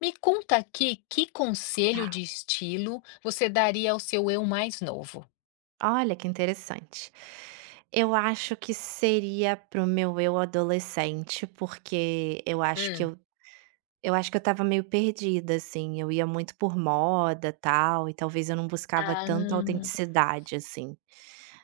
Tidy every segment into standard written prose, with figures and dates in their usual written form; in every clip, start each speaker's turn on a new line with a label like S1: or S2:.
S1: Me conta aqui, que
S2: Tá,
S1: conselho de estilo você daria ao seu eu mais novo?
S2: olha que interessante. Eu acho que seria pro meu eu adolescente, porque eu acho que
S1: Hum.
S2: eu Eu acho que eu estava meio perdida, assim, eu ia muito por moda, tal, e talvez eu não buscava tanta
S1: Ah.
S2: autenticidade, assim.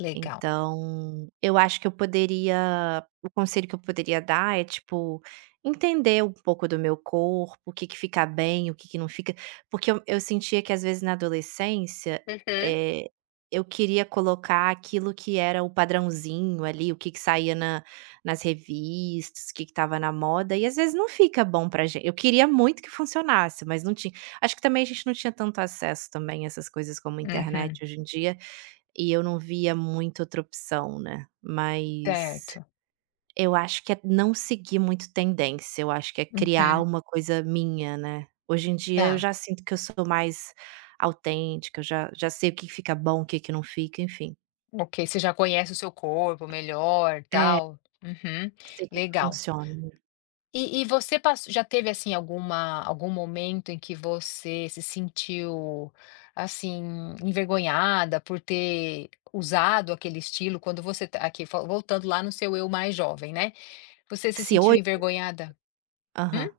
S1: Legal.
S2: Então, eu acho que eu poderia o conselho que eu poderia dar é, tipo, entender um pouco do meu corpo, o que que fica bem, o que que não fica, porque eu sentia que às vezes na adolescência,
S1: Uhum.
S2: eh, eu queria colocar aquilo que era o padrãozinho ali, o que que saía na nas revistas, o que que estava na moda e às vezes não fica bom pra gente. Eu queria muito que funcionasse, mas não tinha. Acho que também a gente não tinha tanto acesso também a essas coisas como
S1: Uhum.
S2: internet hoje em dia, e eu não via muito outra opção, né. Mas
S1: Certo.
S2: eu acho que é não seguir muito tendência, eu acho que é criar
S1: Uhum.
S2: uma coisa minha, né. Hoje em dia eu
S1: Tá.
S2: já sinto que eu sou mais autêntica, eu já sei o que que fica bom, o que que não fica, enfim.
S1: Ok, você já conhece o seu corpo melhor,
S2: É,
S1: tal. Uhum.
S2: sei o que que
S1: Legal.
S2: funciona, né.
S1: E você pass já teve, assim, algum momento em que você se sentiu, assim, envergonhada por ter usado aquele estilo quando você ta aqui, fo voltando lá no seu eu mais jovem, né? Você se
S2: Se
S1: sentiu
S2: hoje
S1: envergonhada? Hum?
S2: Aham.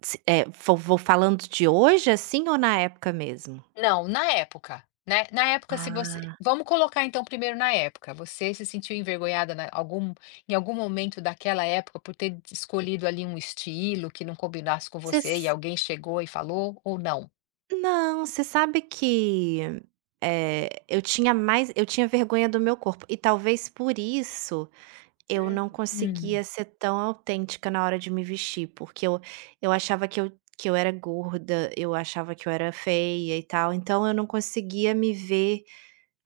S2: Se vou falando de hoje, assim, ou na época mesmo?
S1: Não, na época, né, na época se você,
S2: Ah.
S1: vamos colocar então primeiro na época, você se sentiu envergonhada na algum em algum momento daquela época por ter escolhido ali um estilo que não combinasse com
S2: Você
S1: você e
S2: s
S1: alguém chegou e falou ou não?
S2: Não, você sabe que, eu tinha vergonha do meu corpo e talvez por isso eu não
S1: Hum,
S2: conseguia ser tão autêntica na hora de me vestir, porque eu achava que eu era gorda, eu achava que eu era feia e tal, então eu não conseguia me ver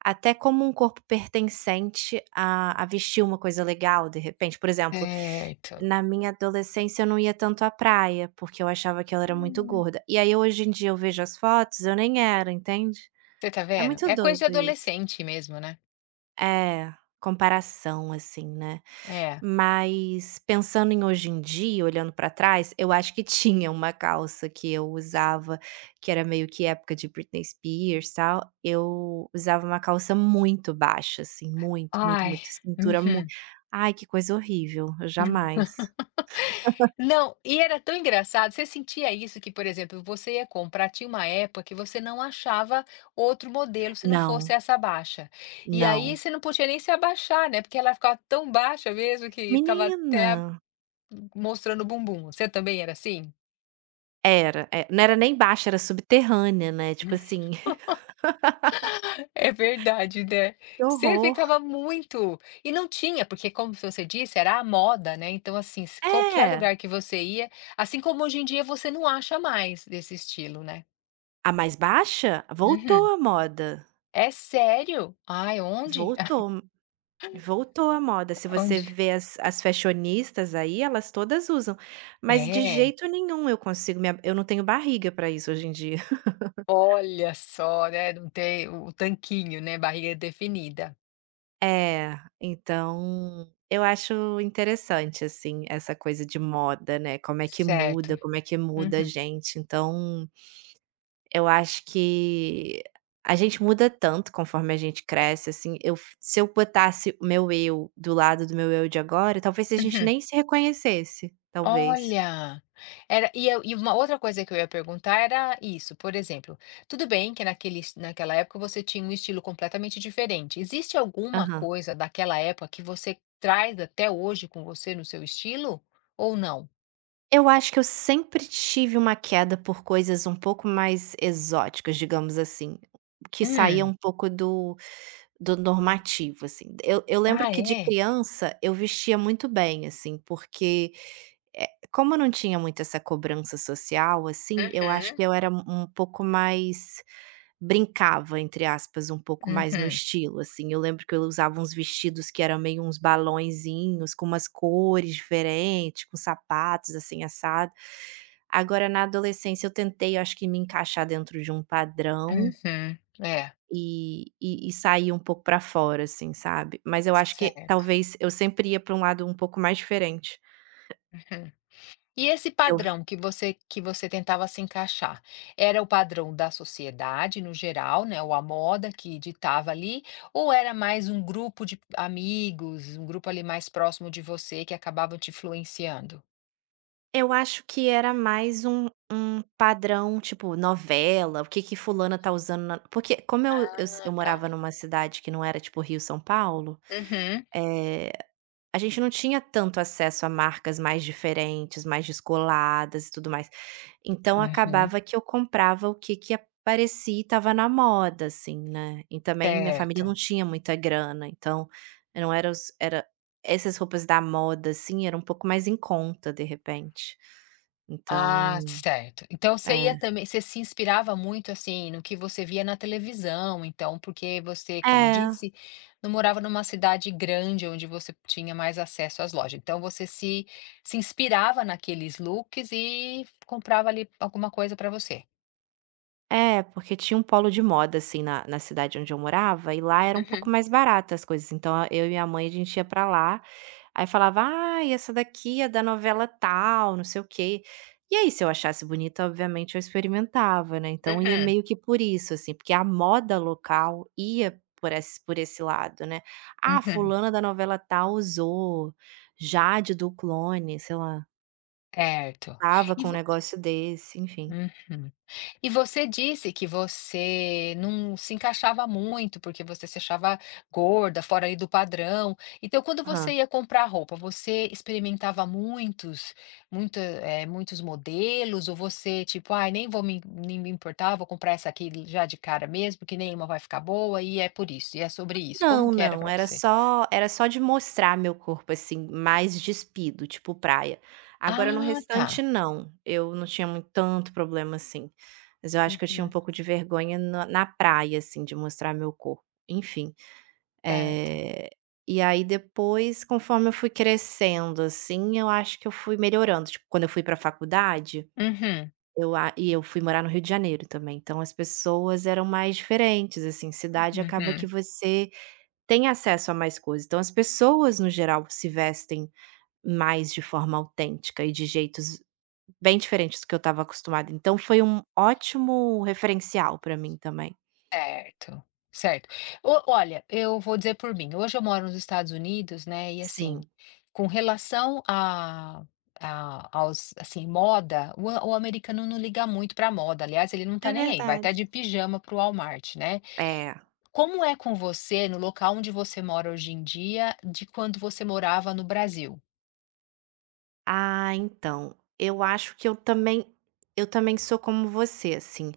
S2: até como um corpo pertencente a vestir uma coisa legal, de repente. Por exemplo,
S1: certo.
S2: na minha adolescência eu não ia tanto à praia, porque eu achava que ela era muito
S1: Hum,
S2: gorda. E aí hoje em dia eu vejo as fotos, eu nem era, entende?
S1: você tá
S2: É
S1: vendo?
S2: muito
S1: É coisa de
S2: doido isso.
S1: adolescente mesmo, né.
S2: É, comparação, assim, né.
S1: É.
S2: Mas pensando em hoje em dia, olhando pra trás, eu acho que tinha uma calça que eu usava, que era meio que época de Britney Spears, tal, eu usava uma calça muito baixa, assim, muito, muito,
S1: Ai,
S2: muito, cintura mu
S1: uhum.
S2: Ai, que coisa horrível, eu jamais.
S1: Não, e era tão engraçado. Você sentia isso que, por exemplo, você ia comprar, tinha uma época que você não achava outro modelo se não fosse
S2: Não,
S1: essa baixa. E aí
S2: não.
S1: você não podia nem se abaixar, né, porque ela ficava tão baixa mesmo que ficava
S2: Menina!
S1: até mostrando o bumbum. Você também era assim?
S2: Era, é, não era nem baixa, era subterrânea, né, tipo assim,
S1: É verdade, né.
S2: que
S1: Você
S2: horror.
S1: ficava muito e não tinha, porque como você disse, era a moda, né, então assim, se qualquer
S2: É.
S1: lugar que você ia, assim como hoje em dia você não acha mais desse estilo, né.
S2: A mais baixa? Voltou
S1: Uhum.
S2: à moda,
S1: É sério? Ai, onde?
S2: voltou voltou à moda. Se você
S1: Onde?
S2: vê as fashionistas aí, elas todas usam, mas de
S1: É,
S2: jeito nenhum eu consigo me ab eu não tenho barriga para isso hoje em dia.
S1: olha só, né, não tem o tanquinho, né, barriga definida.
S2: É, então eu acho interessante, assim, essa coisa de moda, né, como é que
S1: Certo.
S2: muda, como é que muda a
S1: Uhum,
S2: gente. Então eu acho que a gente muda tanto conforme a gente cresce, assim, eu f se eu botasse o meu eu do lado do meu eu de agora, talvez a gente
S1: uhum.
S2: nem se reconhecesse, talvez.
S1: Olha, era e eu e uma outra coisa que eu ia perguntar era isso, por exemplo, tudo bem que naquele es naquela época você tinha um estilo completamente diferente, existe alguma
S2: Aham.
S1: coisa daquela época que você traz até hoje com você no seu estilo, ou não?
S2: Eu acho que eu sempre tive uma queda por coisas um pouco mais exóticas, digamos assim, que saía
S1: Hum.
S2: um pouco do normativo, assim. Eu lembro
S1: Ah,
S2: que de
S1: é?
S2: criança eu vestia muito bem, assim, porque como eu não tinha muito essa cobrança social, assim, eu acho que
S1: Uhum,
S2: eu era um pouco mais brincava, entre aspas, um pouco mais no
S1: uhum.
S2: estilo, assim. Eu lembro que eu usava uns vestidos que eram meio uns balõezinhos, com umas cores diferentes, com sapatos, assim, assado. Agora, na adolescência, eu tentei, eu acho que me encaixar dentro de um padrão
S1: Uhum. É.
S2: e sair um pouco pra fora, assim, sabe. Mas eu acho que
S1: Certo.
S2: talvez eu sempre ia pra um lado um pouco mais diferente.
S1: Uhum. E esse
S2: Que
S1: padrão que você tentava se encaixar, era o padrão da sociedade no geral, né, ou a moda que ditava ali, ou era mais um grupo de amigos, um grupo ali mais próximo de você que acabava te influenciando?
S2: eu acho que era mais um padrão, tipo, novela, o que que fulana tá usando na porque como eu
S1: Ah, tá.
S2: morava numa cidade que não era tipo Rio, São Paulo.
S1: Uhum.
S2: eh a gente não tinha tanto acesso a marcas mais diferentes, mais descoladas e tudo mais. Então
S1: Uhum.
S2: acabava que eu comprava o que que aparecia e estava na moda, assim, né. E também minha família
S1: Certo.
S2: não tinha muita grana, então não era os era essas roupas da moda, assim, era um pouco mais em conta, de repente.
S1: Ah,
S2: Então
S1: certo. Então você
S2: é.
S1: ia, também você se inspirava muito, assim, no que você via na televisão, então, porque você, como
S2: É,
S1: disse, não morava numa cidade grande onde você tinha mais acesso às lojas. Então você se inspirava naqueles looks e comprava ali alguma coisa para você.
S2: é, porque tinha um polo de moda, assim, na cidade onde eu morava, e lá era um pouco
S1: Uhum,
S2: mais barata as coisas, então eu e minha mãe, a gente ia pra lá. Aí falava: "Ah, essa daqui é da novela tal, não sei o quê". E aí, se eu achasse bonita, obviamente, eu experimentava, né, então ia
S1: uhum,
S2: meio que por isso, assim, porque a moda local ia por esse lado, né. "Ah,
S1: uhum,
S2: fulana da novela tal usou, Jade do Clone, sei lá,
S1: certo.
S2: tava
S1: E
S2: com um
S1: vo
S2: negócio desse", enfim.
S1: Uhum. E você disse que você não se encaixava muito, porque você se achava gorda, fora aí do padrão. Então, quando você ia comprar roupa, você experimentava muitos muitos modelos? Ou você, tipo: "Ai, nem me importar, vou comprar essa aqui já de cara mesmo, que nenhuma vai ficar boa, e é por isso, e é sobre isso"? Como
S2: Não,
S1: que era
S2: não,
S1: para
S2: era
S1: você?
S2: só era só de mostrar meu corpo, assim, mais despido, tipo praia. Agora no
S1: Ah, tá.
S2: restante não, eu não tinha muito tanto problema assim, mas eu acho que eu tinha um
S1: Uhum.
S2: pouco de vergonha na praia, assim, de mostrar meu corpo, enfim.
S1: Certo.
S2: Eh, e aí depois, conforme eu fui crescendo, assim, eu acho que eu fui melhorando, tipo, quando eu fui para faculdade,
S1: Uhum.
S2: eu a e eu fui morar no Rio de Janeiro também, então as pessoas eram mais diferentes, assim, cidade acaba
S1: Uhum.
S2: que você tem acesso a mais coisas. Então as pessoas, no geral, se vestem mais de forma autêntica e de jeitos bem diferentes do que eu estava acostumada. Então foi um ótimo referencial para mim também.
S1: Certo, certo. O Olha, eu vou dizer por mim, hoje eu moro nos Estados Unidos, né, e assim,
S2: Sim.
S1: com relação a aos assim, moda, o americano não liga muito para moda, aliás, ele não tá
S2: É
S1: nem aí, vai
S2: verdade.
S1: até de pijama pro Walmart, né.
S2: É.
S1: Como é com você, no local onde você mora hoje em dia, de quando você morava no Brasil?
S2: Ah, então, eu acho que eu também sou como você, assim,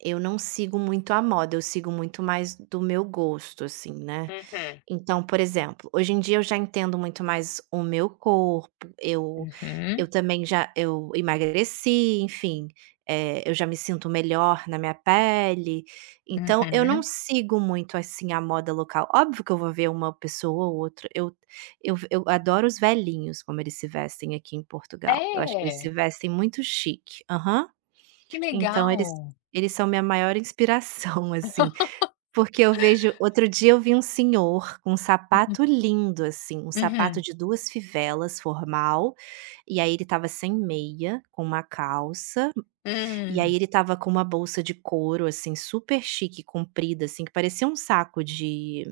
S2: eu não sigo muito a moda, eu sigo muito mais do meu gosto, assim, né.
S1: Uhum.
S2: Então, por exemplo, hoje em dia eu já entendo muito mais o meu corpo, eu
S1: Uhum,
S2: eu também já eu emagreci, enfim, eu já me sinto melhor na minha pele, então eu não
S1: uhum.
S2: sigo muito, assim, a moda local. Óbvio que eu vou ver uma pessoa ou outra, eu adoro os velhinhos como eles se vestem aqui em Portugal, eu acho que eles
S1: É,
S2: se vestem muito chique. Aham.
S1: que
S2: Então eles
S1: legal.
S2: eles são minha maior inspiração, assim, porque eu vejo outro dia eu vi um senhor com um
S1: Uhum,
S2: sapato lindo, assim, um sapato
S1: uhum.
S2: de 2 fivelas formal, e aí ele estava sem meia, com uma calça, e
S1: Hum,
S2: aí ele estava com uma bolsa de couro, assim, super chique, comprida, assim, que parecia um saco de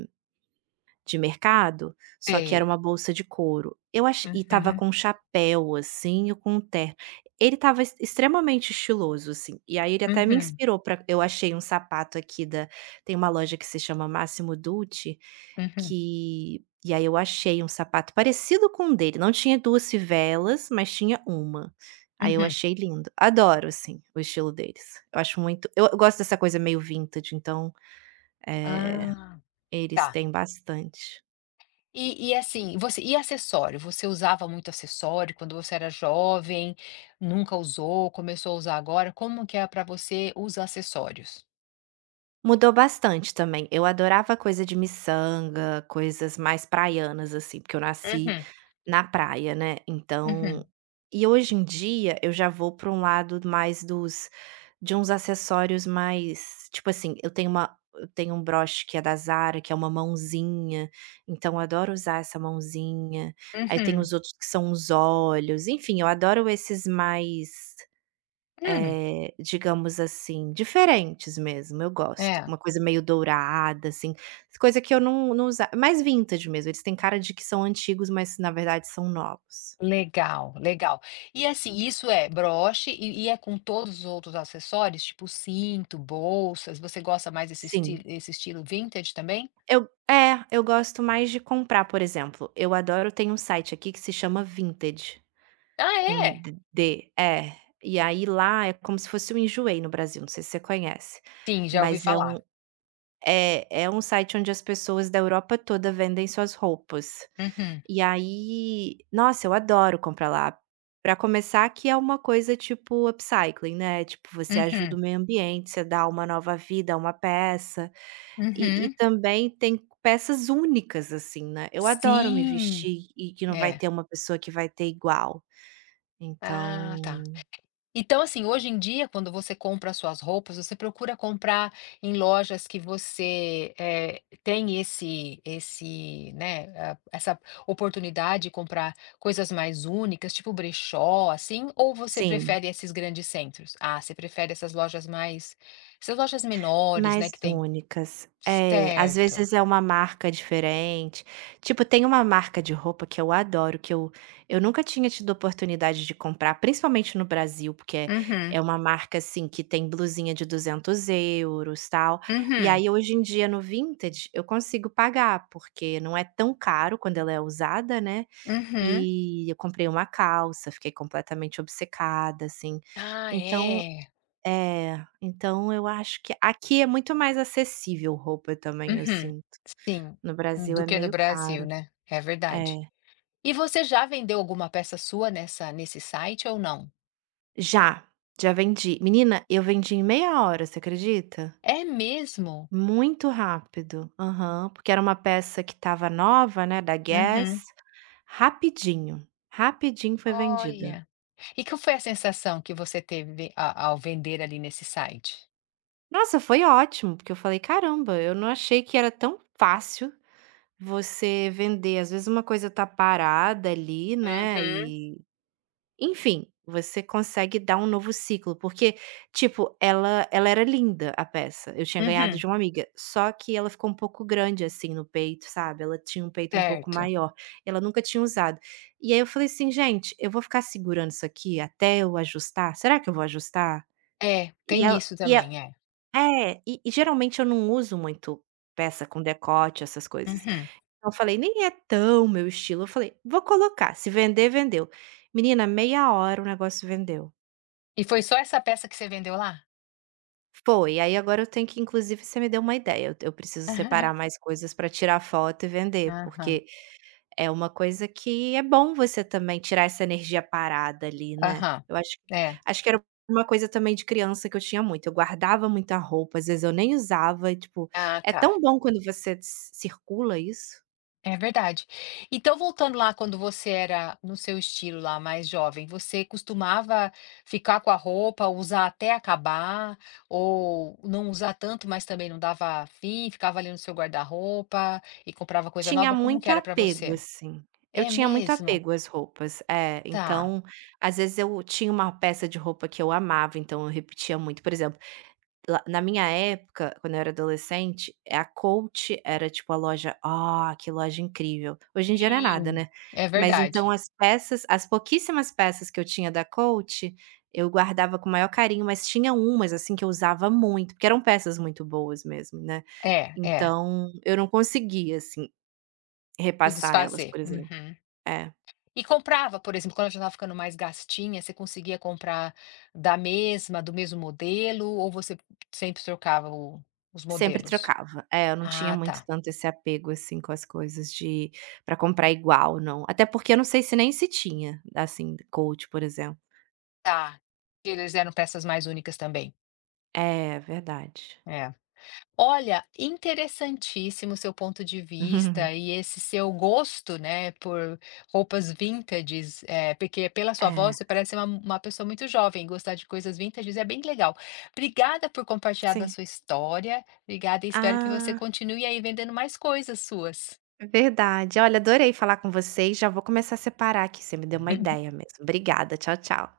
S2: de mercado, só que era uma
S1: sei.
S2: bolsa de couro. Eu ach E tava
S1: Uhum.
S2: com um chapéu, assim, e com um terno. Ele tava ex extremamente estiloso, assim, e aí ele até me
S1: Uhum,
S2: inspirou para. Eu achei um sapato aqui da tem uma loja que se chama Máximo Dutti,
S1: uhum,
S2: que e aí eu achei um sapato parecido com um dele, não tinha 2 fivelas, mas tinha uma. Aí eu
S1: uhum.
S2: achei lindo. Adoro, assim, o estilo deles. Eu acho muito eu gosto dessa coisa meio vintage, então
S1: Ah,
S2: eles
S1: tá.
S2: têm bastante.
S1: E assim, você e acessório? Você usava muito acessório quando você era jovem? Nunca usou? Começou a usar agora? Como que é para você os acessórios?
S2: Mudou bastante também. Eu adorava coisa de miçanga, coisas mais praianas, assim, porque eu nasci
S1: Uhum,
S2: na praia, né, então,
S1: uhum,
S2: e hoje em dia eu já vou para um lado mais dos de uns acessórios mais tipo assim, eu tenho um broche que é da Zara, que é uma mãozinha, então eu adoro usar essa mãozinha. Aí tem
S1: uhum.
S2: os outros que são uns olhos, enfim, eu adoro esses mais
S1: Hum,
S2: digamos assim, diferentes mesmo, eu gosto.
S1: é.
S2: Uma coisa meio dourada, assim, coisa que eu não usa mais vintage mesmo, eles têm cara de que são antigos, mas na verdade são novos.
S1: Legal, legal. E assim, isso é broche e é com todos os outros acessórios? Tipo cinto, bolsas? Você gosta mais desse estilo
S2: Sim,
S1: esse estilo vintage também?
S2: eu gosto mais de comprar, por exemplo, eu adoro, tem um site aqui que se chama vintage
S1: Ah,
S2: com
S1: é?
S2: d d é, e aí lá é como se fosse o Enjoei no Brasil, não sei se você conhece,
S1: Sim, já ouvi
S2: mas é um
S1: falar.
S2: é é um site onde as pessoas da Europa toda vendem suas roupas.
S1: Uhum,
S2: E aí, nossa, eu adoro comprar lá. Pra começar que é uma coisa tipo upcycling, né, tipo você ajuda
S1: uhum.
S2: o meio ambiente, você dá uma nova vida a uma peça, e
S1: Uhum.
S2: também tem peças únicas, assim, né. Eu adoro me
S1: Sim,
S2: vestir e que não vai
S1: é.
S2: ter uma pessoa que vai ter igual,
S1: Ah, tá.
S2: então
S1: Então, assim, hoje em dia, quando você compra suas roupas, você procura comprar em lojas que você, tem né, essa oportunidade de comprar coisas mais únicas, tipo brechó, assim, ou você
S2: sim.
S1: prefere esses grandes centros? Ah, você prefere essas lojas mais, essas lojas menores, né,
S2: Mais
S1: que tem.
S2: únicas. É, às
S1: Certo.
S2: vezes é uma marca diferente. Tipo, tem uma marca de roupa que eu adoro, que eu nunca tinha tido oportunidade de comprar, principalmente no Brasil, porque é
S1: Uhum,
S2: é uma marca, assim, que tem blusinha de € 200 tal. E
S1: uhum,
S2: aí, hoje em dia, no vintage eu consigo pagar, porque não é tão caro quando ela é usada, né.
S1: uhum.
S2: E eu comprei uma calça, fiquei completamente obcecada, assim.
S1: Ah,
S2: Então
S1: é.
S2: então eu acho que aqui é muito mais acessível roupa também, eu
S1: Uhum.
S2: sinto.
S1: Sim,
S2: No Brasil
S1: do
S2: é
S1: que no
S2: meio
S1: Brasil,
S2: caro.
S1: né, é verdade.
S2: É.
S1: E você já vendeu alguma peça sua nessa nesse site ou não?
S2: Já, já vendi. Menina, eu vendi em meia hora, você acredita?
S1: É mesmo?
S2: Muito rápido. Aham, porque era uma peça que estava nova, né, da Guess.
S1: Uhum.
S2: Rapidinho, rapidinho foi vendida.
S1: Olha, e qual foi a sensação que você teve a ao vender ali nesse site?
S2: Nossa, foi ótimo, porque eu falei: "Caramba, eu não achei que era tão fácil você vender". Às vezes uma coisa tá parada ali, né,
S1: Uhum.
S2: enfim, você consegue dar um novo ciclo, porque, tipo, ela era linda, a peça, eu tinha ganhado
S1: Uhum.
S2: de uma amiga, só que ela ficou um pouco grande, assim, no peito, sabe, ela tinha um peito um pouco
S1: Certo.
S2: maior, ela nunca tinha usado. E aí eu falei assim: "Gente, eu vou ficar segurando isso aqui até eu ajustar? Será que eu vou ajustar?"
S1: É, tem isso
S2: E ela
S1: também, é.
S2: é, e geralmente eu não uso muito peça com decote, essas coisas.
S1: Uhum.
S2: Eu falei: "Nem é tão meu estilo", eu falei: "Vou colocar, se vender, vendeu". Menina, meia hora o negócio vendeu.
S1: E foi só essa peça que você vendeu lá?
S2: Foi, aí agora eu tenho que inclusive você me deu uma ideia, eu preciso separar mais coisas para tirar foto e vender,
S1: Aham.
S2: porque é uma coisa que é bom você também tirar essa energia parada ali, né.
S1: Aham.
S2: Eu acho
S1: É.
S2: acho que era uma coisa também de criança que eu tinha muito, eu guardava muita roupa, às vezes eu nem usava e tipo,
S1: Ah,
S2: é
S1: tá.
S2: tão bom quando você ci circula isso.
S1: É verdade. Então, voltando lá quando você era no seu estilo lá, mais jovem, você costumava ficar com a roupa, usar até acabar, ou não usar tanto, mas também não dava fim, ficava ali no seu guarda-roupa e comprava coisa
S2: Tinha
S1: nova? Como que
S2: muito
S1: era para
S2: apego,
S1: você?
S2: assim. Eu
S1: É
S2: tinha muito
S1: mesmo?
S2: apego às roupas, é.
S1: Tá.
S2: Então, às vezes eu tinha uma peça de roupa que eu amava, então eu repetia muito. Por exemplo, lá na minha época, quando eu era adolescente, a Coach era tipo a loja "Ah, que loja incrível". Hoje em dia não é nada,
S1: Sim.
S2: né.
S1: É
S2: Mas então
S1: verdade.
S2: as pouquíssimas peças que eu tinha da Coach, eu guardava com o maior carinho, mas tinha umas, assim, que eu usava muito, porque eram peças muito boas mesmo, né.
S1: É, é.
S2: Então eu não conseguia, assim.
S1: Se
S2: Repassar elas,
S1: desfazer.
S2: por exemplo.
S1: Uhum.
S2: É,
S1: E comprava, por exemplo, quando eu já estava ficando mais gastinha, você conseguia comprar da mesma do mesmo modelo ou você sempre trocava o os
S2: sempre
S1: modelos?
S2: trocava. É, eu não tinha
S1: Ah,
S2: muito
S1: tá.
S2: tanto esse apego, assim, com as coisas de para comprar igual, não. Até porque eu não sei se nem se tinha, assim, Coach, por exemplo.
S1: Tá. Eles eram peças mais únicas também.
S2: É, verdade.
S1: É. Olha, interessantíssimo o seu ponto de vista e esse seu gosto, né, por roupas vintages, porque pela sua
S2: É,
S1: voz você parece uma pessoa muito jovem, gostar de coisas vintages é bem legal. Obrigada por compartilhar da
S2: sim.
S1: sua história, obrigada e espero que você
S2: Ah,
S1: continue aí vendendo mais coisas suas.
S2: verdade. Olha, adorei falar com vocês. Já vou começar a separar aqui, você me deu uma ideia mesmo. Obrigada, tchau, tchau.